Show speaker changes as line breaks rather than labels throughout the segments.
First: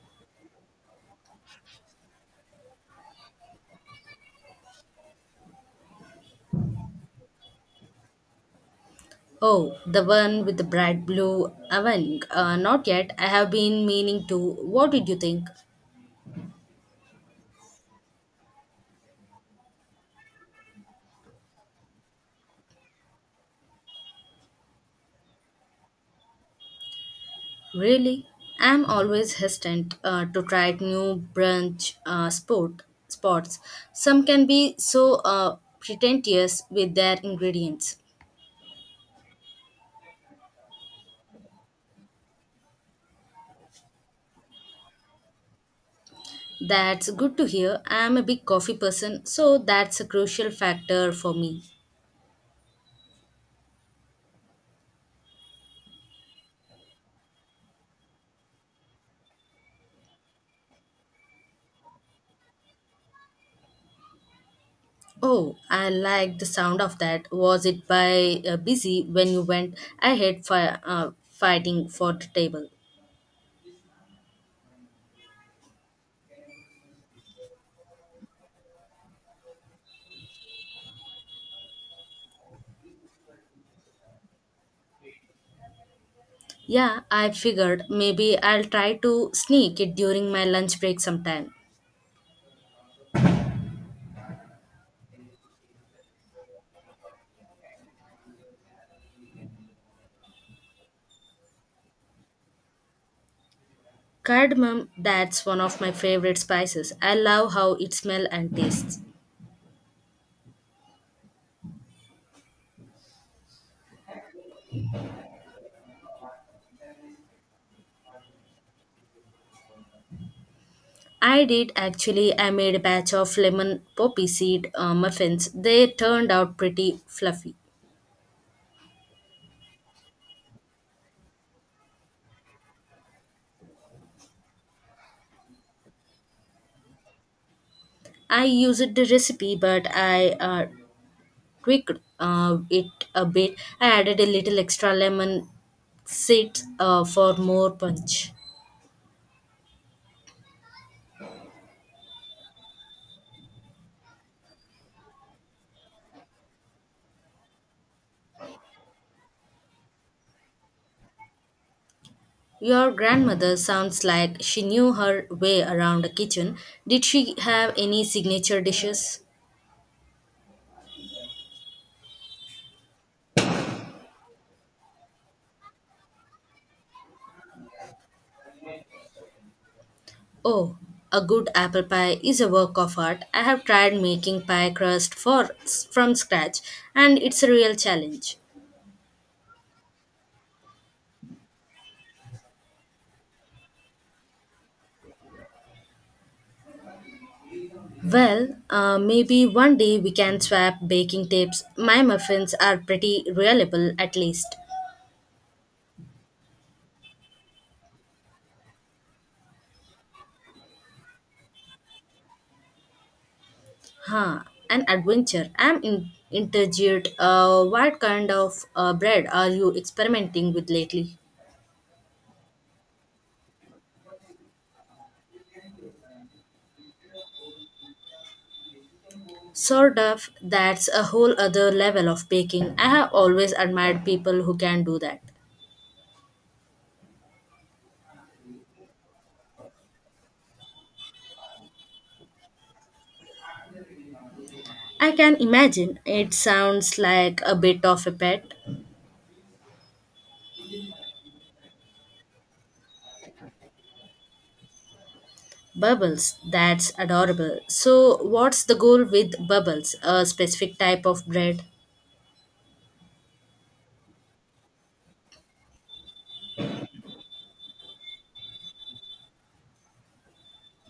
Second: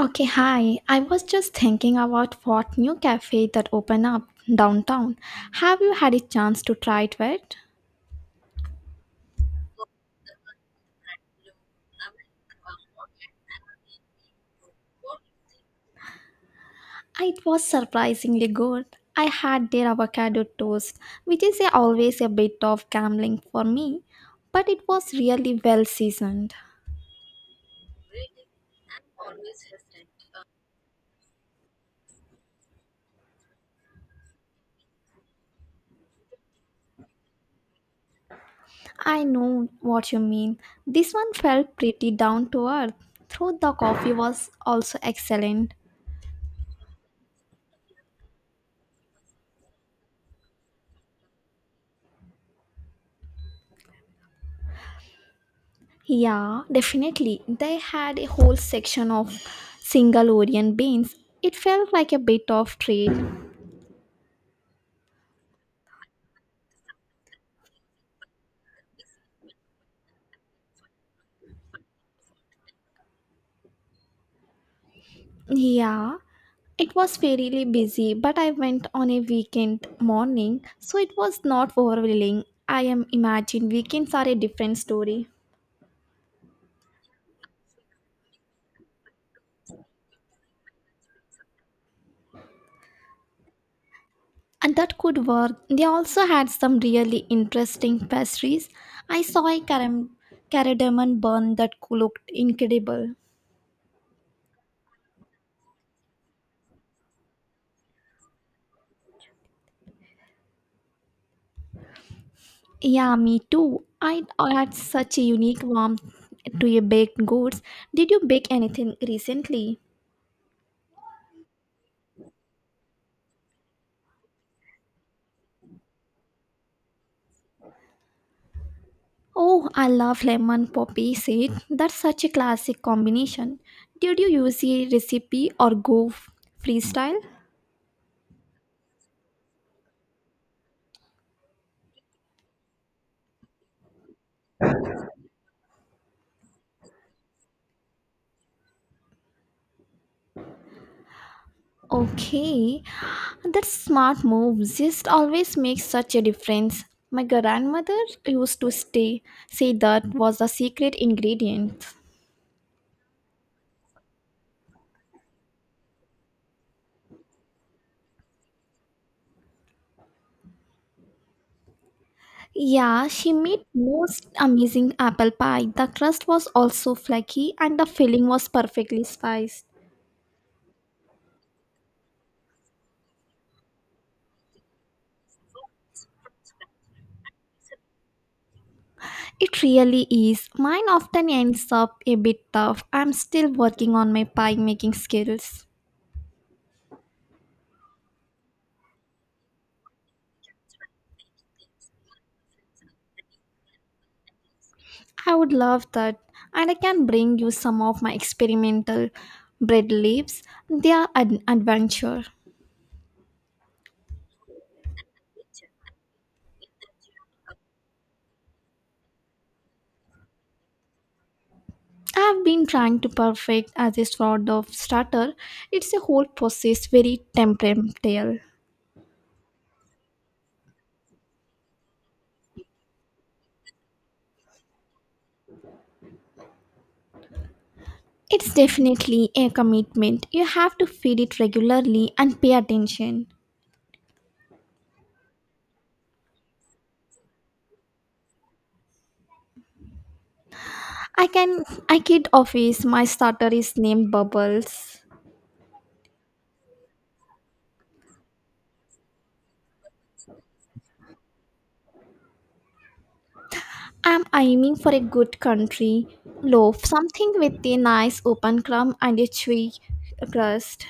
Okay, hi. I was just thinking about what new cafe that opened up downtown. Have you had a chance to try it yet?
Oh, the one with the bright blue awning. Not yet. I have been meaning to. What did you think?
Ah, it was surprisingly good. I had their avocado toast, which is always a bit of gambling for me, but it was really well seasoned.
Really? I'm always hesitant to try new brunch sport spots. Some can be so pretentious with their ingredients.
I know what you mean. This one felt pretty down to earth. Though the coffee was also excellent.
That's good to hear. I'm a big coffee person, so that's a crucial factor for me.
Yeah, definitely. They had a whole section of single Orient beans. It felt like a bit of trade.
Oh, I like the sound of that. Was it by busy when you went ahead fighting for the table?
Yeah, it was fairly busy, but I went on a weekend morning, so it was not overwhelming. I am imagine weekends are a different story.
Yeah, I figured maybe I'll try to sneak it during my lunch break sometime.
And that could work. They also had some really interesting pastries. I saw a cardamom bun that looked incredible.
Cardamom, that's one of my favorite spices. I love how it smells and tastes.
Yeah, me too. I add such a unique warmth to your baked goods. Did you bake anything recently?
I did actually. I made a batch of lemon poppy seed muffins. They turned out pretty fluffy.
Oh, I love lemon poppy seed. That's such a classic combination. Did you use a recipe or go freestyle?
I used the recipe, but I tweaked it a bit. I added a little extra lemon seeds for more punch.
Okay, that's smart move. Just always makes such a difference. My grandmother used to stay say that was the secret ingredient.
Your grandmother sounds like she knew her way around the kitchen. Did she have any signature dishes?
Yeah, she made most amazing apple pie. The crust was also flaky and the filling was perfectly spiced.
Oh, a good apple pie is a work of art. I have tried making pie crust for from scratch, and it's a real challenge.
It really is. Mine often ends up a bit tough. I'm still working on my pie making skills.
Well, maybe one day we can swap baking tips. My muffins are pretty reliable, at least.
I would love that. And I can bring you some of my experimental bread leaves. They are an adventure.
Huh, an adventure. I'm intrigued. What kind of bread are you experimenting with lately?
I've been trying to perfect as a sort of starter. It's a whole process, very temperamental.
Sourdough, that's a whole other level of baking. I have always admired people who can do that.
It's definitely a commitment. You have to feed it regularly and pay attention.
I can imagine it sounds like a bit of a pet.
I can I kid office, my starter is named Bubbles.
Bubbles, that's adorable. So, what's the goal with bubbles? A specific type of bread?
I'm aiming for a good country loaf, something with a nice open crumb and a chewy crust.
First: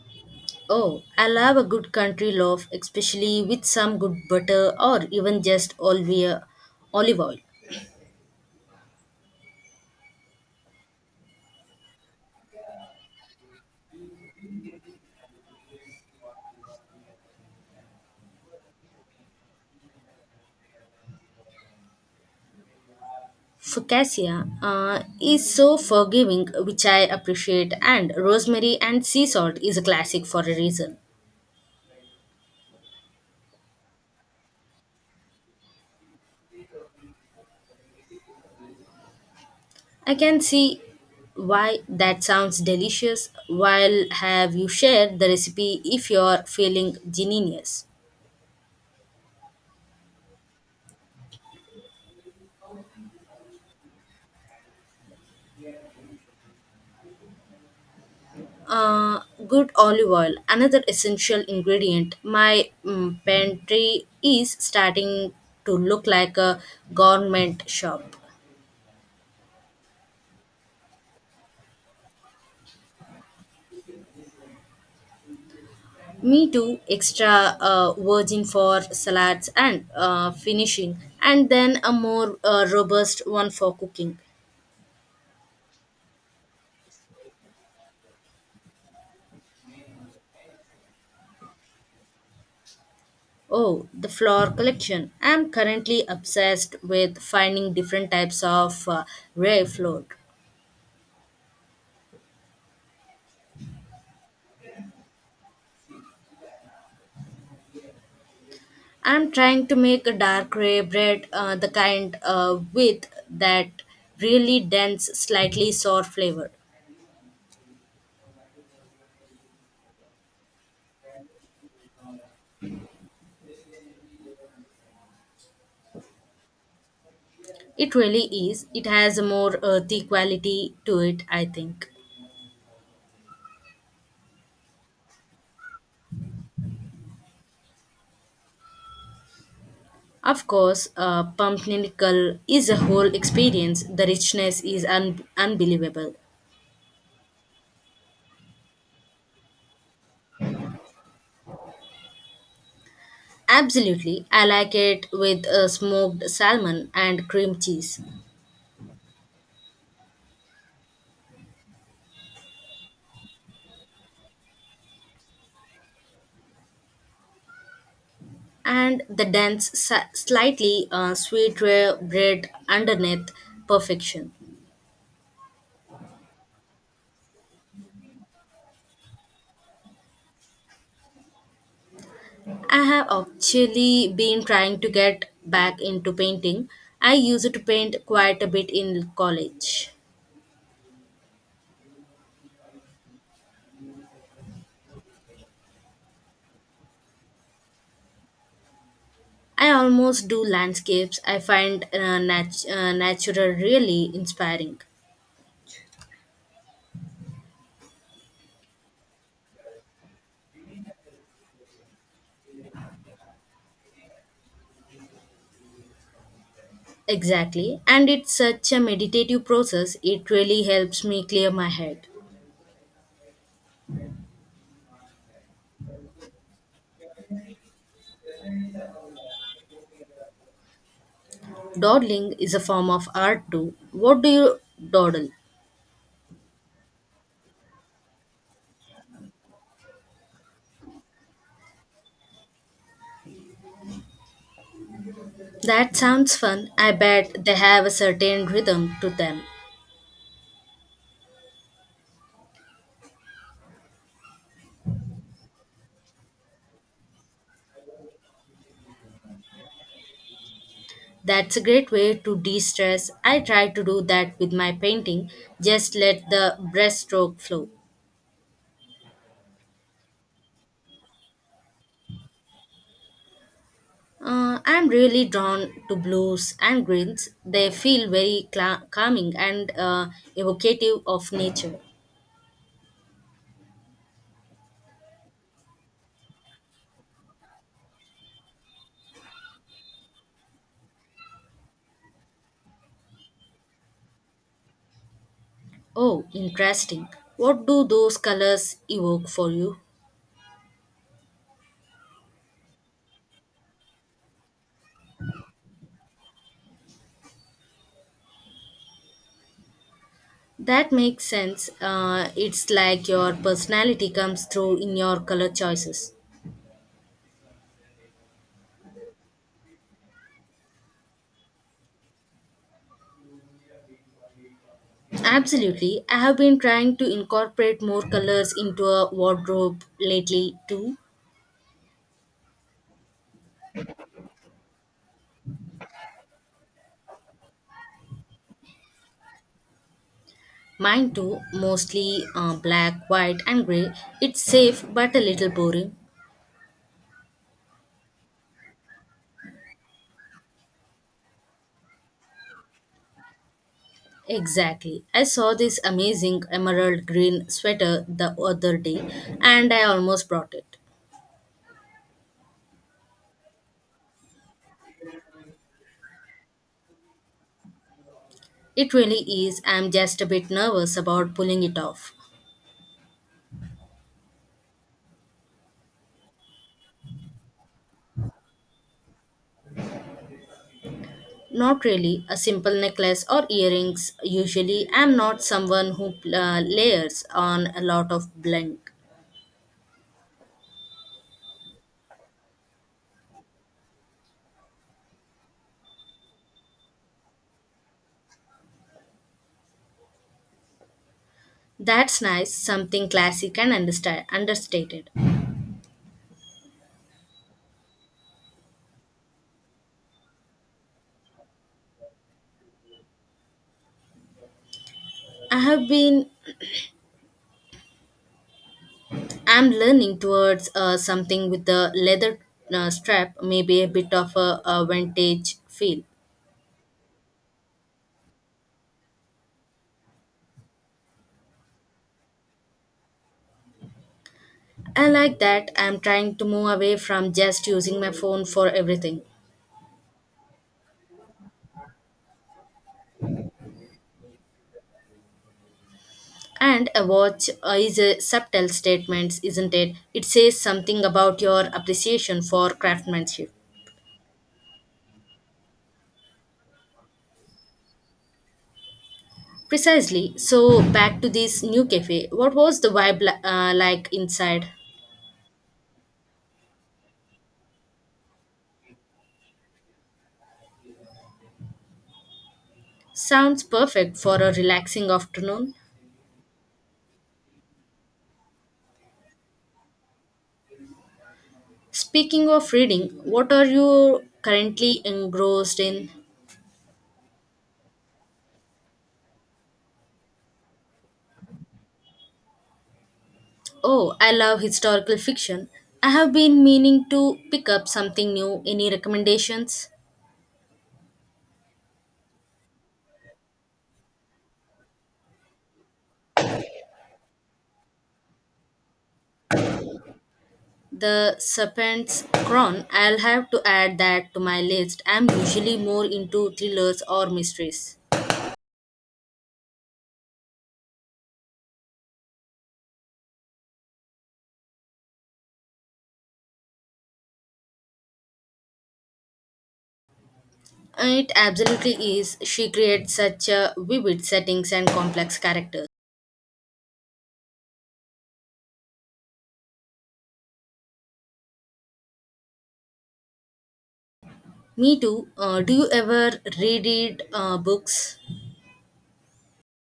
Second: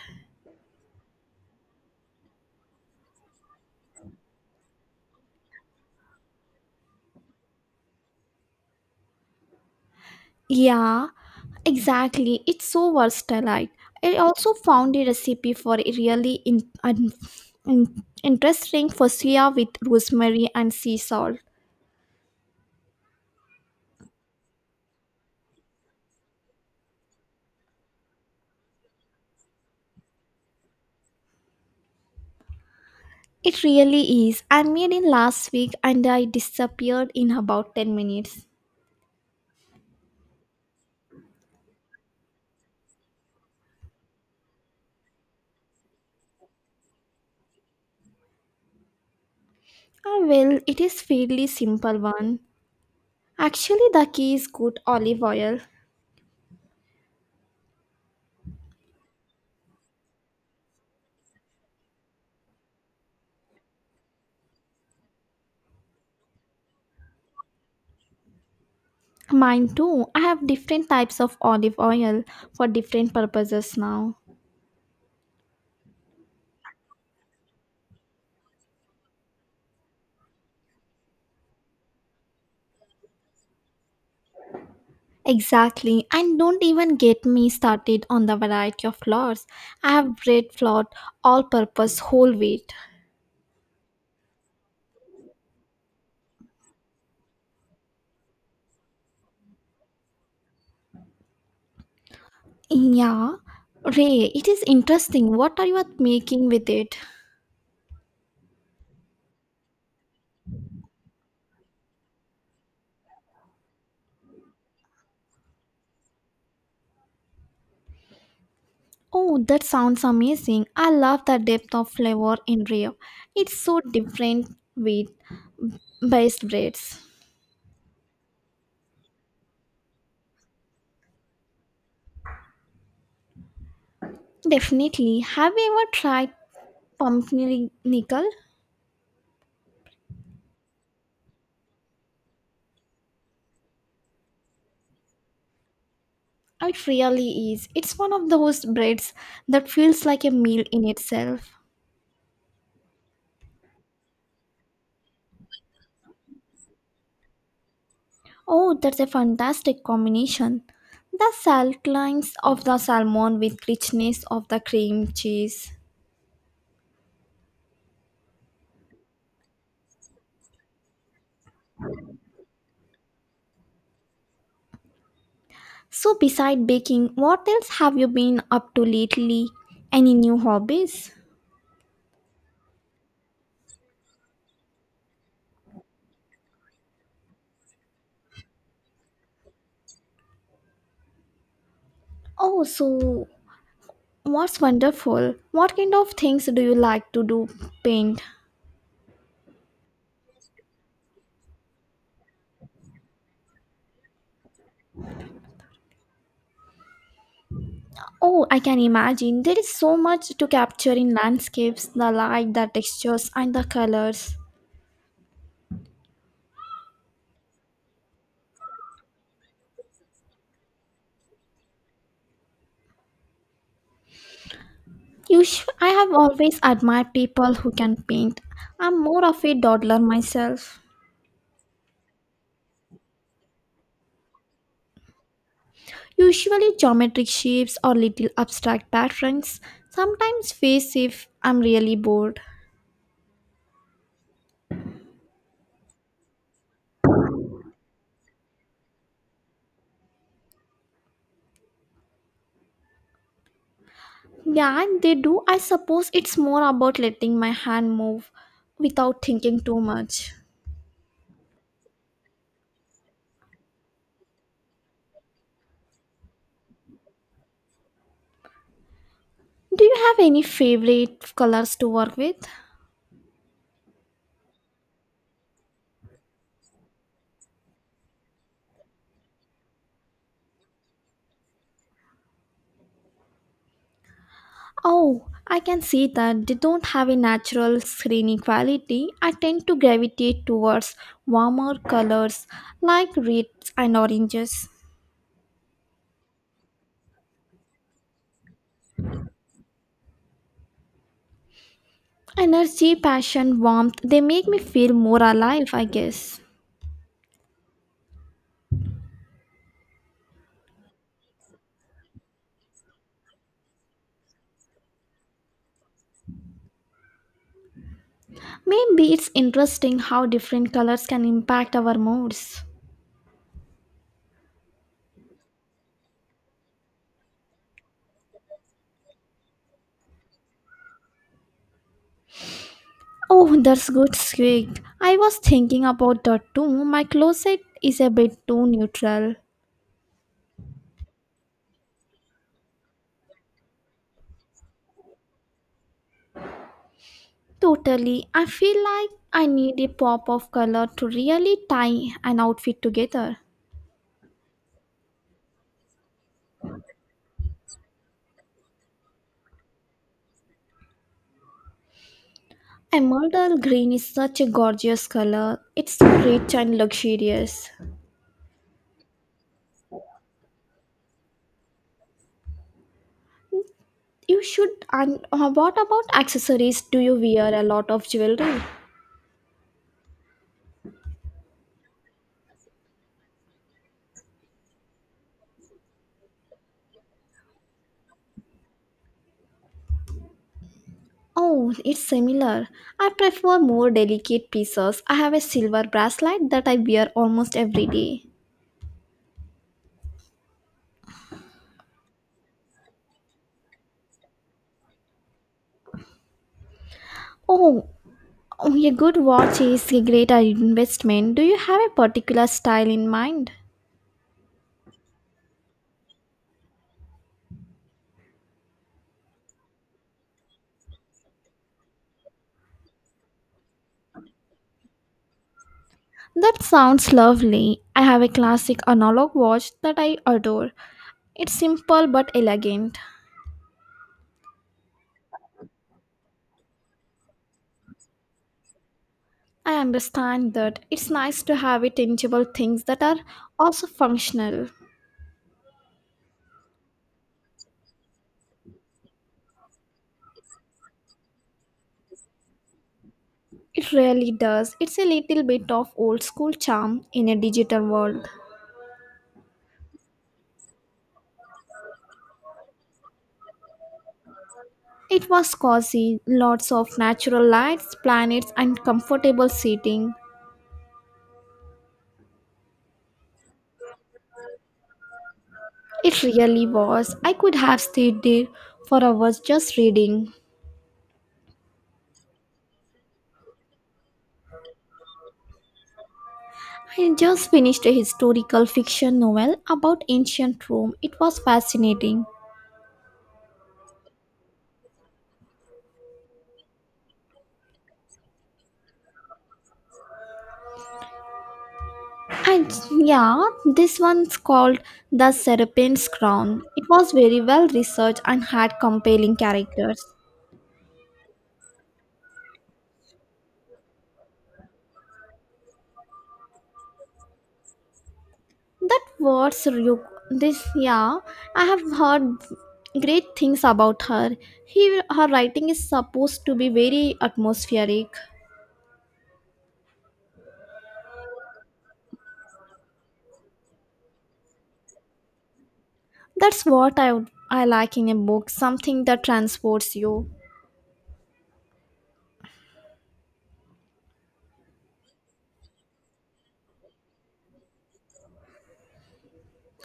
Oh, I love a good country loaf, especially with some good butter or even just olive oil.
Yeah, exactly. It's so versatile. I also found a recipe for a really interesting focaccia with rosemary and sea salt.
Focaccia is so forgiving, which I appreciate, and rosemary and sea salt is a classic for a reason.
It really is. I made it last week and I disappeared in about 10 minutes.
I can see why that sounds delicious. While have you shared the recipe if you're feeling genius?
Ah, well, it is fairly simple one. Actually, the key is good olive oil.
Uh, Good olive oil, another essential ingredient. My pantry is starting to look like a government shop.
Mine too. I have different types of olive oil for different purposes now.
Me too, extra virgin for salads and finishing, and then a more robust one for cooking.
Exactly, and don't even get me started on the variety of flours. I have bread flour, all purpose whole wheat.
Oh, the flower collection. I'm currently obsessed with finding different types of rare flowers.
Yeah, Ray, it is interesting. What are you making with it?
I'm trying to make a dark gray bread, the kind with that really dense, slightly sour flavor.
Oh, that sounds amazing. I love the depth of flavor in Rio. It's so different with based breads.
It really is. It has a more earthy quality to it, I think.
Definitely. Have you ever tried pumpernickel?
Of course, pumpkinnickel is a whole experience. The richness is unbelievable.
It really is. It's one of those breads that feels like a meal in itself.
Absolutely, I like it with smoked salmon and cream cheese,
Oh, that's a fantastic combination. The salt lines of the salmon with richness of the cream cheese.
and the dense, slightly sweet rare bread underneath perfection.
So, beside baking, what else have you been up to lately? Any new hobbies?
I have actually been trying to get back into painting. I used to paint quite a bit in college.
Oh, so what's wonderful? What kind of things do you like to do? Paint.
I almost do landscapes. I find natural really inspiring.
Oh, I can imagine. There is so much to capture in landscapes the light, the textures, and the colors.
Exactly. And it's such a meditative process. It really helps me clear my head.
I have always admired people who can paint. I'm more of a dawdler myself.
Dawdling is a form of art too. What do you dawdle?
Usually geometric shapes or little abstract patterns, sometimes face if I'm really bored.
That sounds fun. I bet they have a certain rhythm to them.
Yeah, they do. I suppose it's more about letting my hand move without thinking too much.
That's a great way to de stress. I try to do that with my painting, just let the brushstroke flow.
Do you have any favorite colors to work with?
I'm really drawn to blues and greens. They feel very cla calming and evocative of nature.
Oh, I can see that they don't have a natural screening quality. I tend to gravitate towards warmer colors like reds and oranges.
Oh, interesting. What do those colors evoke for you?
Energy, passion, warmth, they make me feel more alive, I guess.
That makes sense. It's like your personality comes through in your color choices.
Maybe it's interesting how different colors can impact our moods.
Absolutely. I have been trying to incorporate more colors into a wardrobe lately too.
Oh, that's good, squeaked. I was thinking about that too. My closet is a bit too neutral.
Mine too, mostly black, white, and gray. It's safe but a little boring.
Totally. I feel like I need a pop of color to really tie an outfit together.
Exactly. I saw this amazing emerald green sweater the other day and I almost bought it.
Emerald green is such a gorgeous color. It's so rich and luxurious.
It really is. I'm just a bit nervous about pulling it off.
You should. And what about accessories? Do you wear a lot of jewelry?
Not really. A simple necklace or earrings. Usually, I'm not someone who layers on a lot of bling.
Oh, it's similar. I prefer more delicate pieces. I have a silver bracelet that I wear almost every day.
That's nice, something classic and understated.
Oh, oh, a good watch is a great investment. Do you have a particular style in mind?
I have been, I'm learning towards something with the leather strap, maybe a bit of a vintage feel.
That sounds lovely. I have a classic analog watch that I adore. It's simple but elegant.
I like that. I'm trying to move away from just using my phone for everything.
I understand that it's nice to have a tangible things that are also functional.
And a watch is a subtle statement, isn't it? It says something about your appreciation for craftsmanship.
It really does. It's a little bit of old school charm in a digital world.
Precisely. So, back to this new cafe. What was the vibe like inside?
It was cozy, lots of natural lights, planets, and comfortable seating.
Sounds perfect for a relaxing afternoon.
It really was. I could have stayed there for hours just reading.
Speaking of reading, what are you currently engrossed in?
I just finished a historical fiction novel about ancient Rome. It was fascinating.
Oh, I love historical fiction. I have been meaning to pick up something new. Any recommendations?
And yeah, this one's called The Serpent's Crown. It was very well researched and had compelling characters.
The Serpent's Crown. I'll have to add that to my list. I'm usually more into thrillers or mysteries.
That was Ryuk. Yeah, I have heard great things about her. Her writing is supposed to be very atmospheric.
It absolutely is. She creates such vivid settings and complex characters.
That's what I like in a book, something that transports you.
Me too. Do you ever reread books?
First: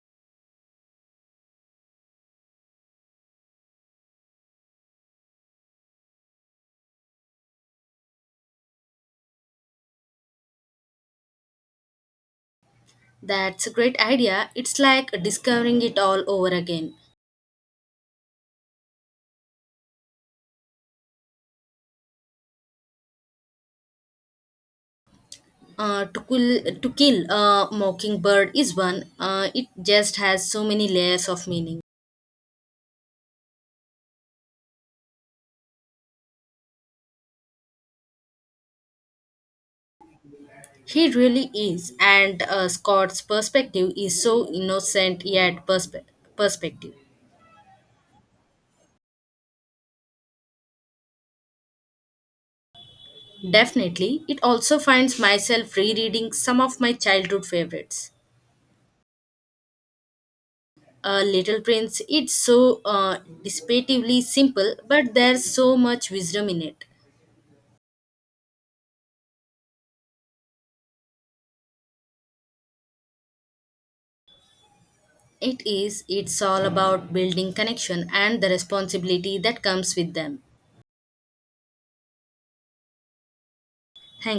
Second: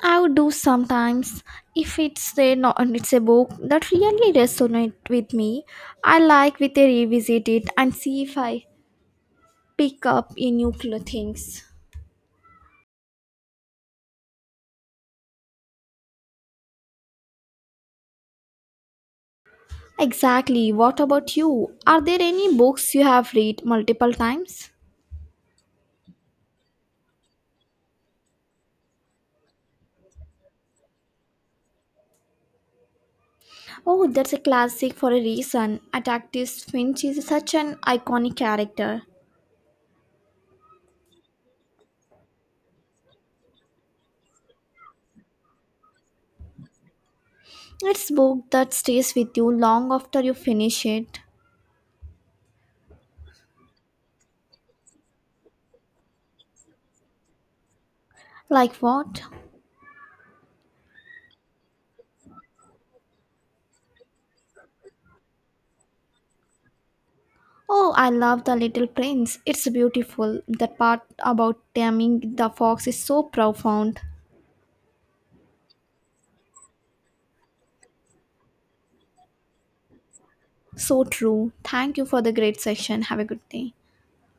I would do sometimes if it's a not it's a book that really resonates with me. I like with a revisit it and see if I pick up any things.
That's a great idea. It's like discovering it all over again.
Exactly. What about you? Are there any books you have read multiple times?
To kill a mockingbird is one. It just has so many layers of meaning.
Oh, that's a classic for a reason. Atticus Finch is such an iconic character.
He really is, and Scott's perspective is so innocent yet perspective.
It's book that stays with you long after you finish it.
Definitely, it also finds myself rereading some of my childhood favorites.
Like what?
Little Prince, it's so dissipatively simple, but there's so much wisdom in it.
Oh, I love The Little Prince. It's beautiful. That part about taming the fox is so profound.
It is, it's all about building connection and the responsibility that comes with them.
So true. Thank you for the great session. Have a good day.
Thank